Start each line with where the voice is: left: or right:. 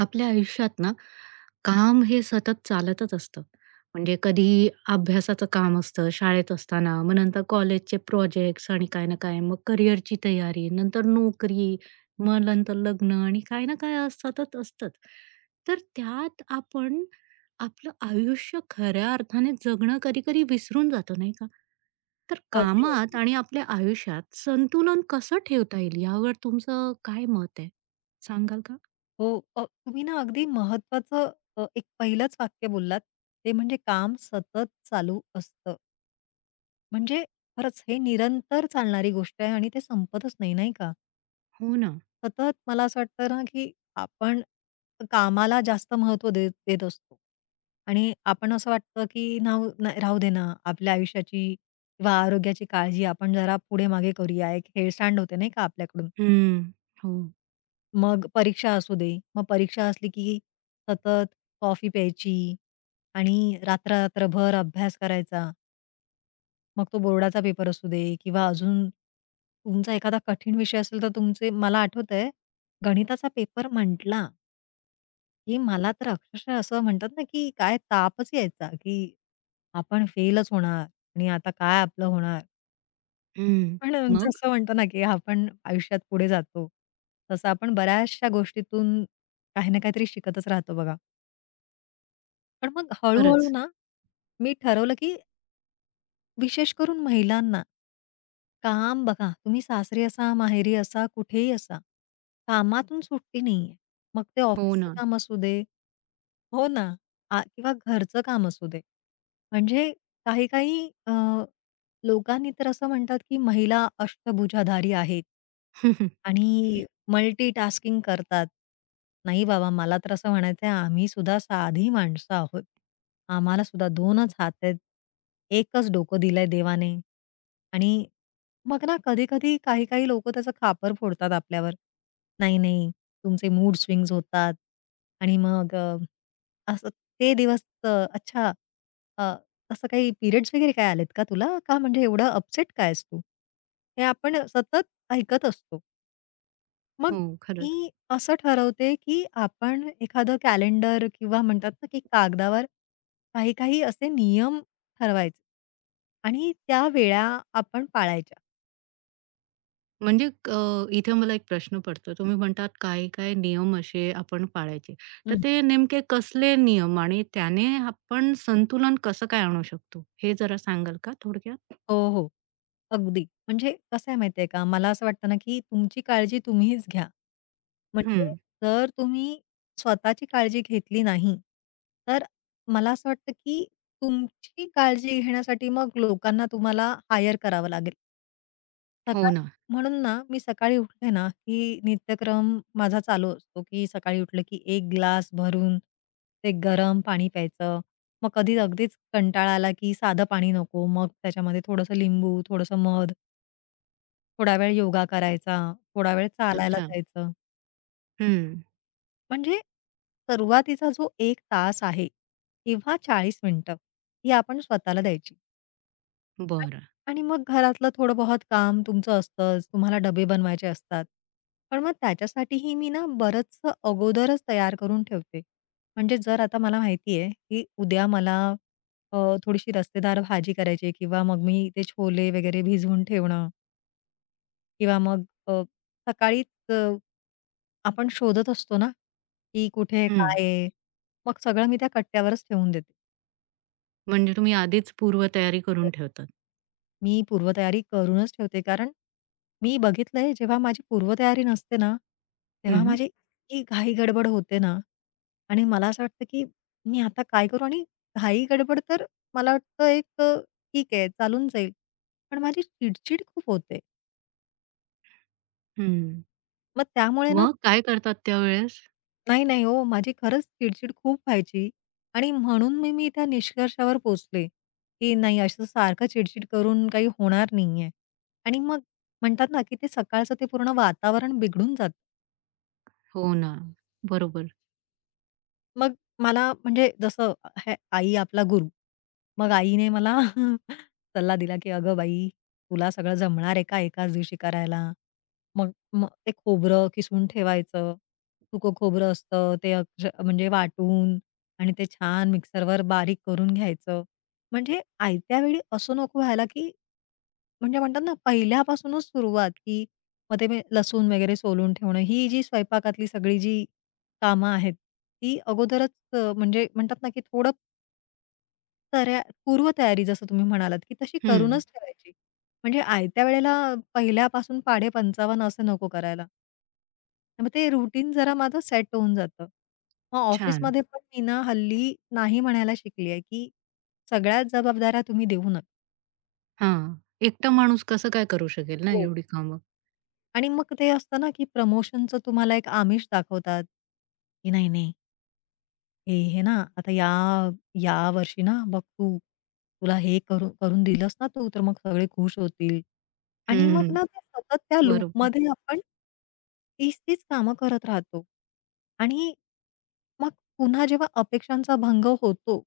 right: आपल्या आयुष्यात ना, काम हे सतत चालतच असतं. म्हणजे कधी अभ्यासाचं काम असतं शाळेत असताना, मग नंतर कॉलेजचे प्रोजेक्ट्स आणि काय ना काय, मग करिअरची तयारी, नंतर नोकरी, मग नंतर लग्न आणि काय ना काय असं सतत असतंच. तर त्यात आपण आपलं आयुष्य खऱ्या अर्थाने जगणं कधी-कधी विसरून जातो, नाही का? तर कामात आणि आपल्या आयुष्यात संतुलन कसं ठेवता येईल यावर तुमचं काय मत आहे? सांगाल का?
left: हो. तुम्ही ना अगदी महत्त्वाचं एक पहिलंच वाक्य बोललात. ते म्हणजे काम सतत चालू असतं. म्हणजे खरंच हे निरंतर चालणारी गोष्ट आहे आणि ते संपतच नाही, नाही का?
right: हो ना.
left: सतत मला असं वाटतं ना, की आपण कामाला जास्त महत्त्व देत देत असतो. आणि आपण असं वाटतं, की नाव नाही राहू दे ना, आपल्या आयुष्याची किंवा आरोग्याची काळजी आपण जरा पुढे-मागे करूया. एक हेळसांड होते नाही का आपल्याकडून.
right: हं. हो.
left: मग परीक्षा असू दे. मग परीक्षा असली की सतत कॉफी प्यायची आणि रात्र-रात्रभर अभ्यास करायचा. मग तो बोर्डाचा पेपर असू दे किंवा अजून तुमचा एखादा कठीण विषय असेल तर तुमचे मला आठवतंय गणिताचा पेपर म्हटला, की मला तर अक्षरशः असं म्हणतात ना, की काय तापच यायचा, की आपण फेलच होणार आणि आता काय आपलं होणार?
right: हं.
left: पण
right: मग?
left: जसं म्हणतो ना, की आपण आयुष्यात पुढे जातो, तसं आपण बऱ्याचशा गोष्टीतून काही ना काहीतरी शिकतच राहतो बघा. पण मग हळू-हळू
right: खरंच.
left: ना, मी ठरवलं की विशेष करून महिलांना, काम बघा तुम्ही सासरी असा, माहेरी असा, कुठेही असा, कामातून सुट्टी नाहीये. मग ते
right: हो
left: ऑफिसचं
right: ना.
left: काम असू दे. हो ना. किंवा घरचं काम असू दे. म्हणजे काही-काही लोकांनी तर असं म्हणतात की महिला अष्टभुजाधारी आहेत. आणि मल्टीटास्किंग करतात. नाही बाबा, मला तर असं म्हणायचंय आम्ही सुद्धा साधी माणसं आहोत. आम्हाला सुद्धा 2च हात आहेत. एकच डोकं दिलंय देवाने. आणि मग ना कधी-कधी काही-काही लोकं त्याचं खापर फोडतात आपल्यावर. नाही, नाही, तुमचे मूड स्विंग्ज होतात आणि मग असं ते दिवस अच्छा अ, असं काही पिरियड्स वगैरे काय आलेत का तुला? का म्हणजे एवढा अपसेट काय आहेस तू? हे आपण सतत ऐकत असतो. मग
right: हो, खरंच.
left: मी असं ठरवते, की आपण एखादं कॅलेंडर किंवा म्हणतात ना, की कागदावर काही-काही असे नियम ठरवायचे आणि त्या वेळा आपण पाळायच्या.
right: म्हणजे इथे मला एक प्रश्न पडतो. तुम्ही म्हणतात काय-काय नियम असे आपण पाळायचे. तर
left: हं.
right: ते नेमके कसले नियम आणि त्याने आपण संतुलन कसं काय आणू शकतो? हे जरा सांगाल का थोडक्यात?
left: हो, हो. अगदी. म्हणजे कसं आहे माहिती का, मला असं वाटतं ना, की तुमची काळजी तुम्हीच घ्या. म्हणजे
right: हं.
left: जर तुम्ही स्वतःची काळजी घेतली नाही, तर मला असं वाटतं, की तुमची काळजी घेण्यासाठी मग लोकांना तुम्हाला हायर करावं लागेल.
right: हो
left: सकाळी
right: ना.
left: म्हणून ना, मी सकाळी उठले ना, की नित्यक्रम माझा चालू असतो, की सकाळी उठलं की एक ग्लास भरून ते गरम पाणी प्यायचं. मग कधी अगदीच कंटाळा आला, की साधं पाणी नको. मग त्याच्यामध्ये थोडंसं लिंबू, थोडंसं मध, थोडा वेळ योगा करायचा, थोडा वेळ चालायला
right: अच्छा.
left: जायचं.
right: हं.
left: म्हणजे सुरुवातीचा जो 1 तास आहे किंवा 40 मिनिटं, ही आपण स्वतःला द्यायची.
right: बरं.
left: आणि मग घरातलं थोडं बहुत काम तुमचं असतंच, तुम्हाला डबे बनवायचे असतात. पण मग त्याच्यासाठीही मी ना बरंचसं अगोदरच तयार करून ठेवते. म्हणजे जर आता मला माहिती आहे, की उद्या मला अ, थोडीशी रस्तेदार भाजी करायची आहे किंवा मग मी ते छोले वगैरे भिजवून ठेवणं किंवा मग सकाळीच आपण शोधत असतो ना, की कुठे
right: हं.
left: काय आहे? मग सगळं मी त्या कट्ट्यावरच ठेवून देते.
right: म्हणजे तुम्ही आधीच पूर्वतयारी करून ठेवतात.
left: मी पूर्वतयारी करूनच ठेवते. कारण मी बघितलंय जेव्हा माझी पूर्वतयारी नसते ना, तेव्हा
right: हं.
left: माझी इतकी घाई-गडबड होते ना आणि मला असं वाटतं, की मी आता काय करू? आणि घाई-गडबड तर मला वाटतं ठीक आहे, चालून जाईल. पण माझी चिडचिड खूप होते.
right: हं.
left: मग त्यामुळे ना
right: मग काय करतात त्यावेळेस?
left: नाही, नाही हो. माझी खरंच चिडचिड खूप व्हायची आणि म्हणून मी मी त्या निष्कर्षावर पोहोचले, की नाही असं सारखं चिडचिड करून काही होणार नाहीये. आणि मग म्हणतात ना, की ते सकाळचं ते पूर्ण वातावरण बिघडून जातं.
right: हो ना. बरोबर.
left: मग मला म्हणजे जसं है आई आपला गुरु. मग आईने मला सल्ला दिला, की "अगं बाई, तुला सगळं जमणार आहे का एकाच दिवशी करायला?" मग मग ते खोबरं किसून ठेवायचं. सुकं खोबरं असतं ते म्हणजे वाटून आणि ते छान मिक्सरवर बारीक करून घ्यायचं. म्हणजे आयत्या वेळी असं नको व्हायला, की म्हणजे म्हणतात ना पहिल्यापासूनच सुरुवात, की मग ते मी लसूण वगैरे सोलून ठेवणं, ही जी स्वयंपाकातली सगळी जी कामं आहेत, ती अगोदरच म्हणजे म्हणतात ना, की थोडं पूर्वतयारी जसं तुम्ही म्हणालात, की तशी
right: हं.
left: करूनच ठेवायची. म्हणजे आयत्या वेळेला पहिल्यापासून पाढे 55 असं नको करायला. मग ते रुटीन जरा माझं सेट होऊन जातं. मग
right: छान.
left: ऑफिसमध्ये पण मी ना हल्ली नाही म्हणायला शिकली आहे, की सगळ्याच जबाबदाऱ्या तुम्ही देऊ नका.
right: हां, एकटा माणूस कसं काय करू शकेल ना
left: हो.
right: एवढी कामं?
left: आणि मग ते असतं ना, की प्रमोशनचं तुम्हाला एक आमिष दाखवतात, की नाही, नाही हे, हे ना, आता या या वर्षी ना बघ तू, तुला हे करून दिलंस ना तू, तर मग सगळे खुश होतील. आणि मग
right: हं,
left: ना ते सतत त्या
right: बरोबर,
left: लूपमध्ये आपण तीच-तीच कामं करत राहतो. आणि मग पुन्हा जेव्हा अपेक्षांचा भंग होतो,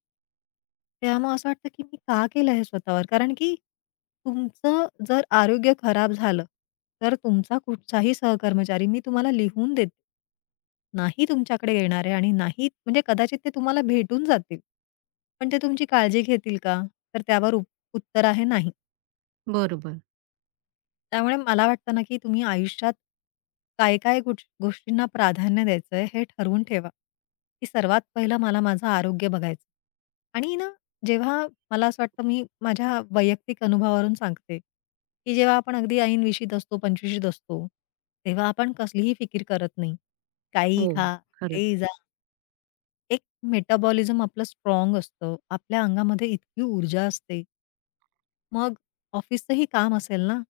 left: तेव्हा मग असं वाटतं, की मी का केलं हे स्वतःवर? कारण की तुमचं जर आरोग्य खराब झालं, तर तुमचा कुठचाही सहकर्मचारी मी तुम्हाला लिहून देते. नाही तुमच्याकडे येणार आहे आणि नाही म्हणजे कदाचित ते तुम्हाला भेटून जातील. पण ते तुमची काळजी घेतील का? तर त्यावर उत्तर आहे नाही.
right: बरोबर.
left: त्यामुळे मला वाटतं ना, की तुम्ही आयुष्यात काय-काय गोष्टींना प्राधान्य द्यायचंय हे ठरवून ठेवा, की सर्वात पहिलं मला माझं आरोग्य बघायचं आणि ना, जेव्हा मला असं वाटतं मी माझ्या वैयक्तिक अनुभवावरून सांगते, की जेव्हा आपण अगदी ऐनवेशीत असतो, पंचवीशीत असतो, तेव्हा आपण कसलीही फिकीर करत नाही. काही
right: हो,
left: खा,
right: खरंच.
left: कुठेही जा. एक मेटाबॉलिझम आपलं स्ट्राँग असतं. आपल्या अंगामध्ये इतकी ऊर्जा असते. मग ऑफिसचंही काम असेल ना,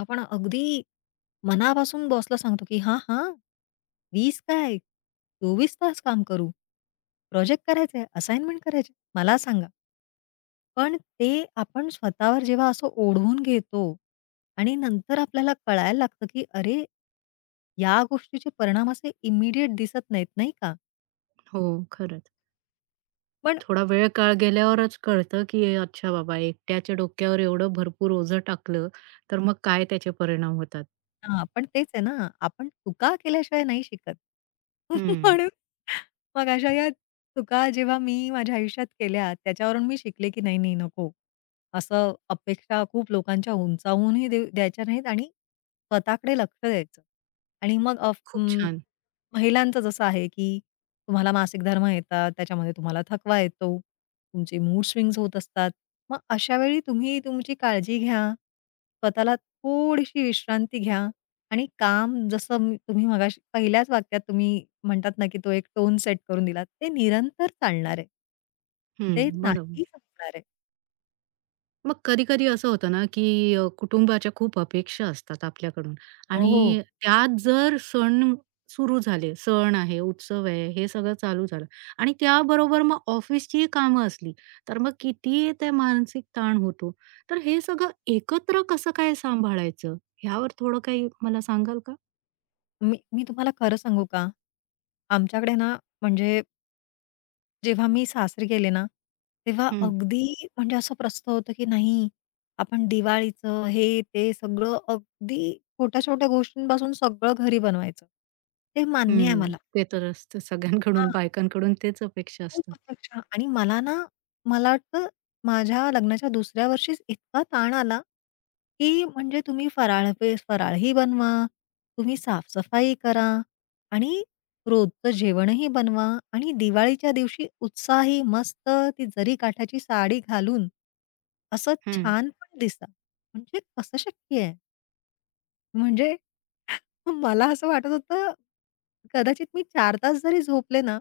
left: आपण अगदी मनापासून बॉसला सांगतो, की "हां, हां, वीस काय 24 तास काम करू. प्रोजेक्ट करायचंय, असाइनमेंट करायचे, मला सांगा." पण ते आपण स्वतःवर जेव्हा असं ओढवून घेतो आणि नंतर आपल्याला कळायला लागतं, की अरे, या गोष्टीचे परिणाम असे इमिडिएट दिसत नाहीत, नाही का?
right: हो, खरंच.
left: पण
right: थोडा वेळ काळ गेल्यावरच कळतं, की हे, अच्छा बाबा एकट्याच्या डोक्यावर एवढं भरपूर ओझं टाकलं, तर मग काय त्याचे परिणाम होतात.
left: हां, पण तेच आहे ना, आपण चुका केल्याशिवाय नाही शिकत.
right: हं,
left: म्हणून मग अशा या चुका जेव्हा मी माझ्या आयुष्यात केल्या, त्याच्यावरून मी शिकले की नाही, नाही, नको. असं अपेक्षा खूप लोकांच्या उंचावूनही देऊ द्यायच्या नाहीत आणि स्वतःकडे लक्ष द्यायचं. आणि मग
right: खूप छान.
left: महिलांचं जसं आहे, की तुम्हाला मासिक धर्म येतात, त्याच्यामध्ये तुम्हाला थकवा येतो, तुमचे मूड स्विंग्स होत असतात. मग अशा वेळी तुम्ही तुमची काळजी घ्या, स्वतःला थोडीशी विश्रांती घ्या आणि काम जसं तुम्ही मगाशी पहिल्याच वाक्यात तुम्ही म्हणतात ना, की तो एक टोन सेट करून दिला, ते निरंतर चालणार आहे.
right: हं,
left: ते नाही
right: बरोबर.
left: संपणार आहे.
right: मग कधी-कधी असं होतं ना, की कुटुंबाच्या खूप अपेक्षा असतात आपल्याकडून
left: हो, हो.
right: आणि त्यात जर सण सुरू झाले, सण आहे, उत्सव आहे, हे सगळं चालू झालं आणि त्याबरोबर मग ऑफिसचीही कामं असली, तर मग किती ते मानसिक ताण होतो. तर हे सगळं एकत्र कसं काय सांभाळायचं? ह्यावर थोडं काही मला सांगाल का?
left: मी मी तुम्हाला खरं सांगू का? आमच्याकडे ना म्हणजे जेव्हा मी सासरी गेले ना, तेव्हा
right: हं,
left: अगदी म्हणजे असं प्रस्थ होतं, की नाही आपण दिवाळीचं हे ते सगळं अगदी छोट्या-छोट्या गोष्टींपासून सगळं घरी बनवायचं. ते मान्य आहे
right: हं.
left: मला.
right: ते तर असतं सगळ्यांकडून,
left: हां.
right: बायकांकडून तेच अपेक्षा
left: खूप
right: असतात.
left: अपेक्षा आणि मला ना, मला वाटतं माझ्या लग्नाच्या दुसऱ्या वर्षीच इतका ताण आला, की म्हणजे तुम्ही फराळही बनवा, तुम्ही साफसफाई करा आणि रोजचं जेवणही बनवा आणि दिवाळीच्या दिवशी उत्साही मस्त ती जरी काठाची साडी घालून, असं
right: हं,
left: छान पण दिसा. म्हणजे कसं शक्य आहे? म्हणजे मग मला असं वाटत होतं, कदाचित मी 4 तास जरी झोपले ना,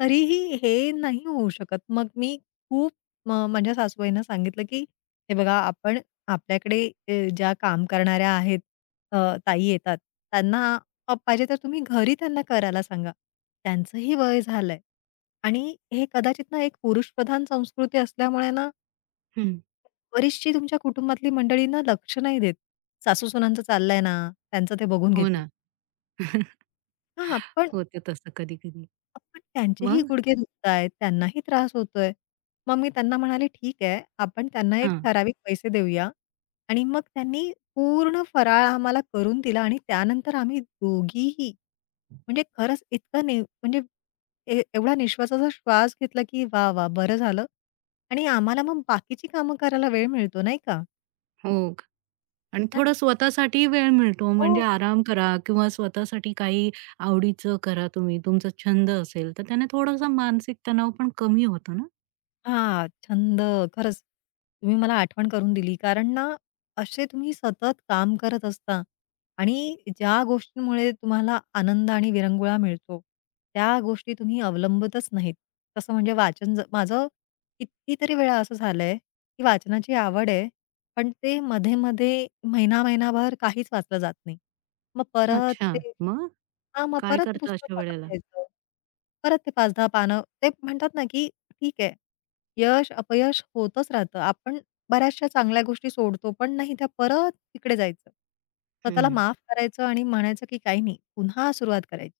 left: तरीही हे नाही होऊ शकत. मग मी खूप माझ्या सासूबाईंना सांगितलं, की "हे बघा, आपण आपल्याकडे ज्या काम करणाऱ्या आहेत, अ, ताई येतात, त्यांना पाहिजे तर तुम्ही घरी त्यांना करायला सांगा. त्यांचंही वय झालंय आणि हे कदाचित ना, एक पुरुषप्रधान संस्कृती असल्यामुळे ना,
right: हं.
left: बरीचशी तुमच्या कुटुंबातली मंडळींना लक्ष नाही देत. सासूसुनांचं चाललंय ना, त्यांचं ते बघून
right: हो
left: घेतील."
right: ना.
left: हां, पण
right: होतं तसं कधी-कधी.
left: पण त्यांचेही
right: मग?
left: गुडघे दुखतायत, त्यांनाही त्रास होतोय. मग मी त्यांना म्हणाले, "ठीक आहे, आपण त्यांना एक
right: हां.
left: ठराविक पैसे देऊया." आणि मग त्यांनी पूर्ण फराळ आम्हाला करून दिला आणि त्यानंतर आम्ही दोघीही म्हणजे खरंच इतकं म्हणजे एवढा निश्वासाचा श्वास घेतला, की वाह! वाह! बरं झालं आणि आम्हाला मग बाकीची कामं करायला वेळ मिळतो, नाही का?
right: हो. आणि
left: त्या
right: थोडा स्वतःसाठी वेळ मिळतो
left: हो.
right: म्हणजे आराम करा किंवा स्वतःसाठी काही आवडीचं करा तुम्ही. तुमचा छंद असेल, तर त्याने थोडासा मानसिक तणाव पण कमी होतो ना.
left: हां, छंद. खरंच तुम्ही मला आठवण करून दिली. कारण ना, असे तुम्ही सतत काम करत असता आणि ज्या गोष्टींमुळे तुम्हाला आनंद आणि विरंगुळा मिळतो, त्या गोष्टी तुम्ही अवलंबतच नाहीत. तसं म्हणजे वाचन माझं कितीतरी वेळा असं झालंय, की वाचनाची आवड आहे, पण ते मध्ये-मध्ये महिना-महिनाभर काहीच वाचलं जात नाही. मग परत
right: अच्छा.
left: ते
right: मग
left: हां, मग
right: काय
left: परत ते
right: करता
left: पुस्तक
right: अशा
left: हातात
right: वेळेला?
left: घ्यायचं. परत ते 5-10 पानं ते म्हणतात ना, की ठीक आहे. यश, अपयश होतच राहतं. आपण बऱ्याचशा चांगल्या गोष्टी सोडतो, पण नाही त्या परत तिकडे जायचं. स्वतःला
right: हं.
left: माफ करायचं आणि म्हणायचं, की काही नाही, पुन्हा सुरुवात करायची.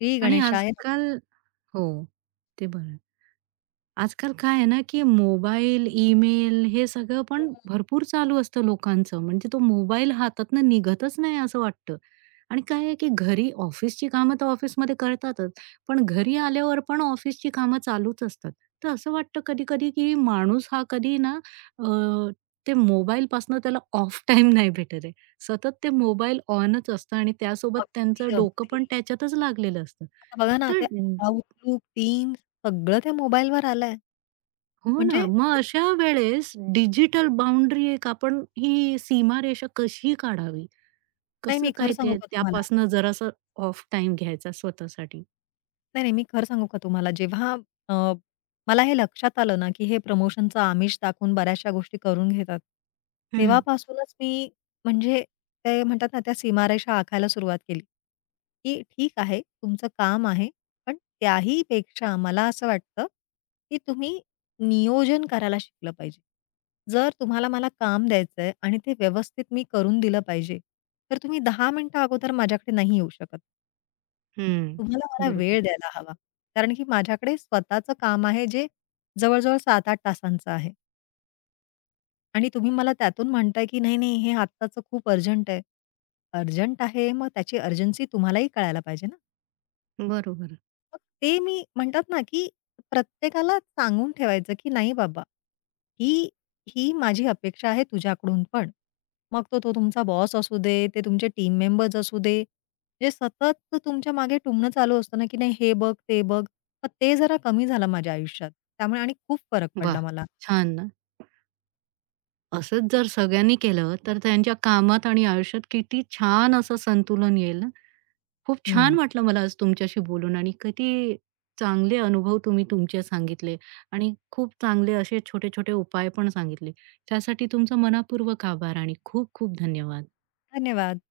left: श्री
right: आणि
left: गणेशाय नमः.
right: आजकाल हो, ते बरं आजकाल काय आहे ना, की मोबाईल, ईमेल हे सगळं पण भरपूर चालू असतं लोकांचं. म्हणजे तो मोबाईल हातातनं निघतच नाही असं वाटतं. आणि काय आहे, की घरी ऑफिसची कामं तर ऑफिसमध्ये करतातच. पण घरी आल्यावर पण ऑफिसची कामं चालूच असतात. तर असं वाटतं कधी-कधी, की माणूस हा कधी ना अ, ते मोबाईलपासनं त्याला ऑफ टाईम नाही भेटत आहे. सतत ते मोबाईल ऑनच असतं आणि त्यासोबत त्यांचं
left: अगदी,
right: डोकं
left: अगदी.
right: पण त्याच्यातच लागलेलं असतं.
left: आता बघा ना,
right: तर
left: ते Outlook, Teams सगळं त्या मोबाईलवर आलंय.
right: हो ना.
left: म्हणजे
right: मग अशा वेळेस डिजिटल बाउंड्री एक आपण ही सीमारेषा कशी काढावी?
left: नाही,
right: कसं
left: मी खरं
right: काय
left: सांगू
right: ते
left: का तुम्हाला?
right: त्यापासनं जरासं ऑफ टाइम घ्यायचा स्वतःसाठी?
left: नाही, नाही. मी खरं सांगू का तुम्हाला? जेव्हा अ, मला हे लक्षात आलं ना, की हे प्रमोशनचं आमिष दाखवून बऱ्याचशा गोष्टी करून घेतात.
right: हं,
left: तेव्हापासूनच मी म्हणजे ते म्हणतात ना, त्या सीमारेषा आखायला सुरुवात केली, की ठीक आहे, तुमचं काम आहे. पण त्याही पेक्षा मला असं वाटतं, की तुम्ही नियोजन करायला शिकलं पाहिजे. जर तुम्हाला मला काम द्यायचंय आणि ते व्यवस्थित मी करून दिलं पाहिजे, तर तुम्ही 10 मिनिटं अगोदर माझ्याकडे नाही येऊ शकत.
right: हं.
left: तुम्हाला मला
right: बरोबर.
left: वेळ द्यायला हवा. कारण की माझ्याकडे स्वतःचं काम आहे जे जवळ-जवळ 7-8 तासांचं आहे आणि तुम्ही मला त्यातून म्हणताय की नाही, नाही हे आत्ताचं खूप अर्जंट आहे. अर्जंट आहे मग त्याची अर्जन्सी तुम्हालाही कळायला पाहिजे ना.
right: बरोबर.
left: मग ते मी म्हणतात ना, की प्रत्येकाला सांगून ठेवायचं, की "नाही बाबा, ही ही माझी अपेक्षा आहे तुझ्याकडून पण." मग तो तो तुमचा बॉस असू दे, ते तुमचे टीम मेंबर्स असू दे, जे सतत तुमच्या मागे टुमणं चालू असतं ना, की "नाही हे बघ, ते बघ." मग ते जरा कमी झालं माझ्या आयुष्यात. त्यामुळे आणि खूप फरक
right: वाह!
left: पडला मला.
right: छान ना. असंच जर सगळ्यांनी केलं, तर त्यांच्या कामात आणि आयुष्यात किती छान असं संतुलन येईल ना? खूप छान
left: हं.
right: वाटलं मला आज तुमच्याशी बोलून आणि किती चांगले अनुभव तुम्ही तुमचे सांगितले आणि खूप चांगले असे छोटे छोटे उपाय पण सांगितले. त्यासाठी तुमचा मनापूर्वक आभार आणि खूप खूप धन्यवाद.
left: धन्यवाद.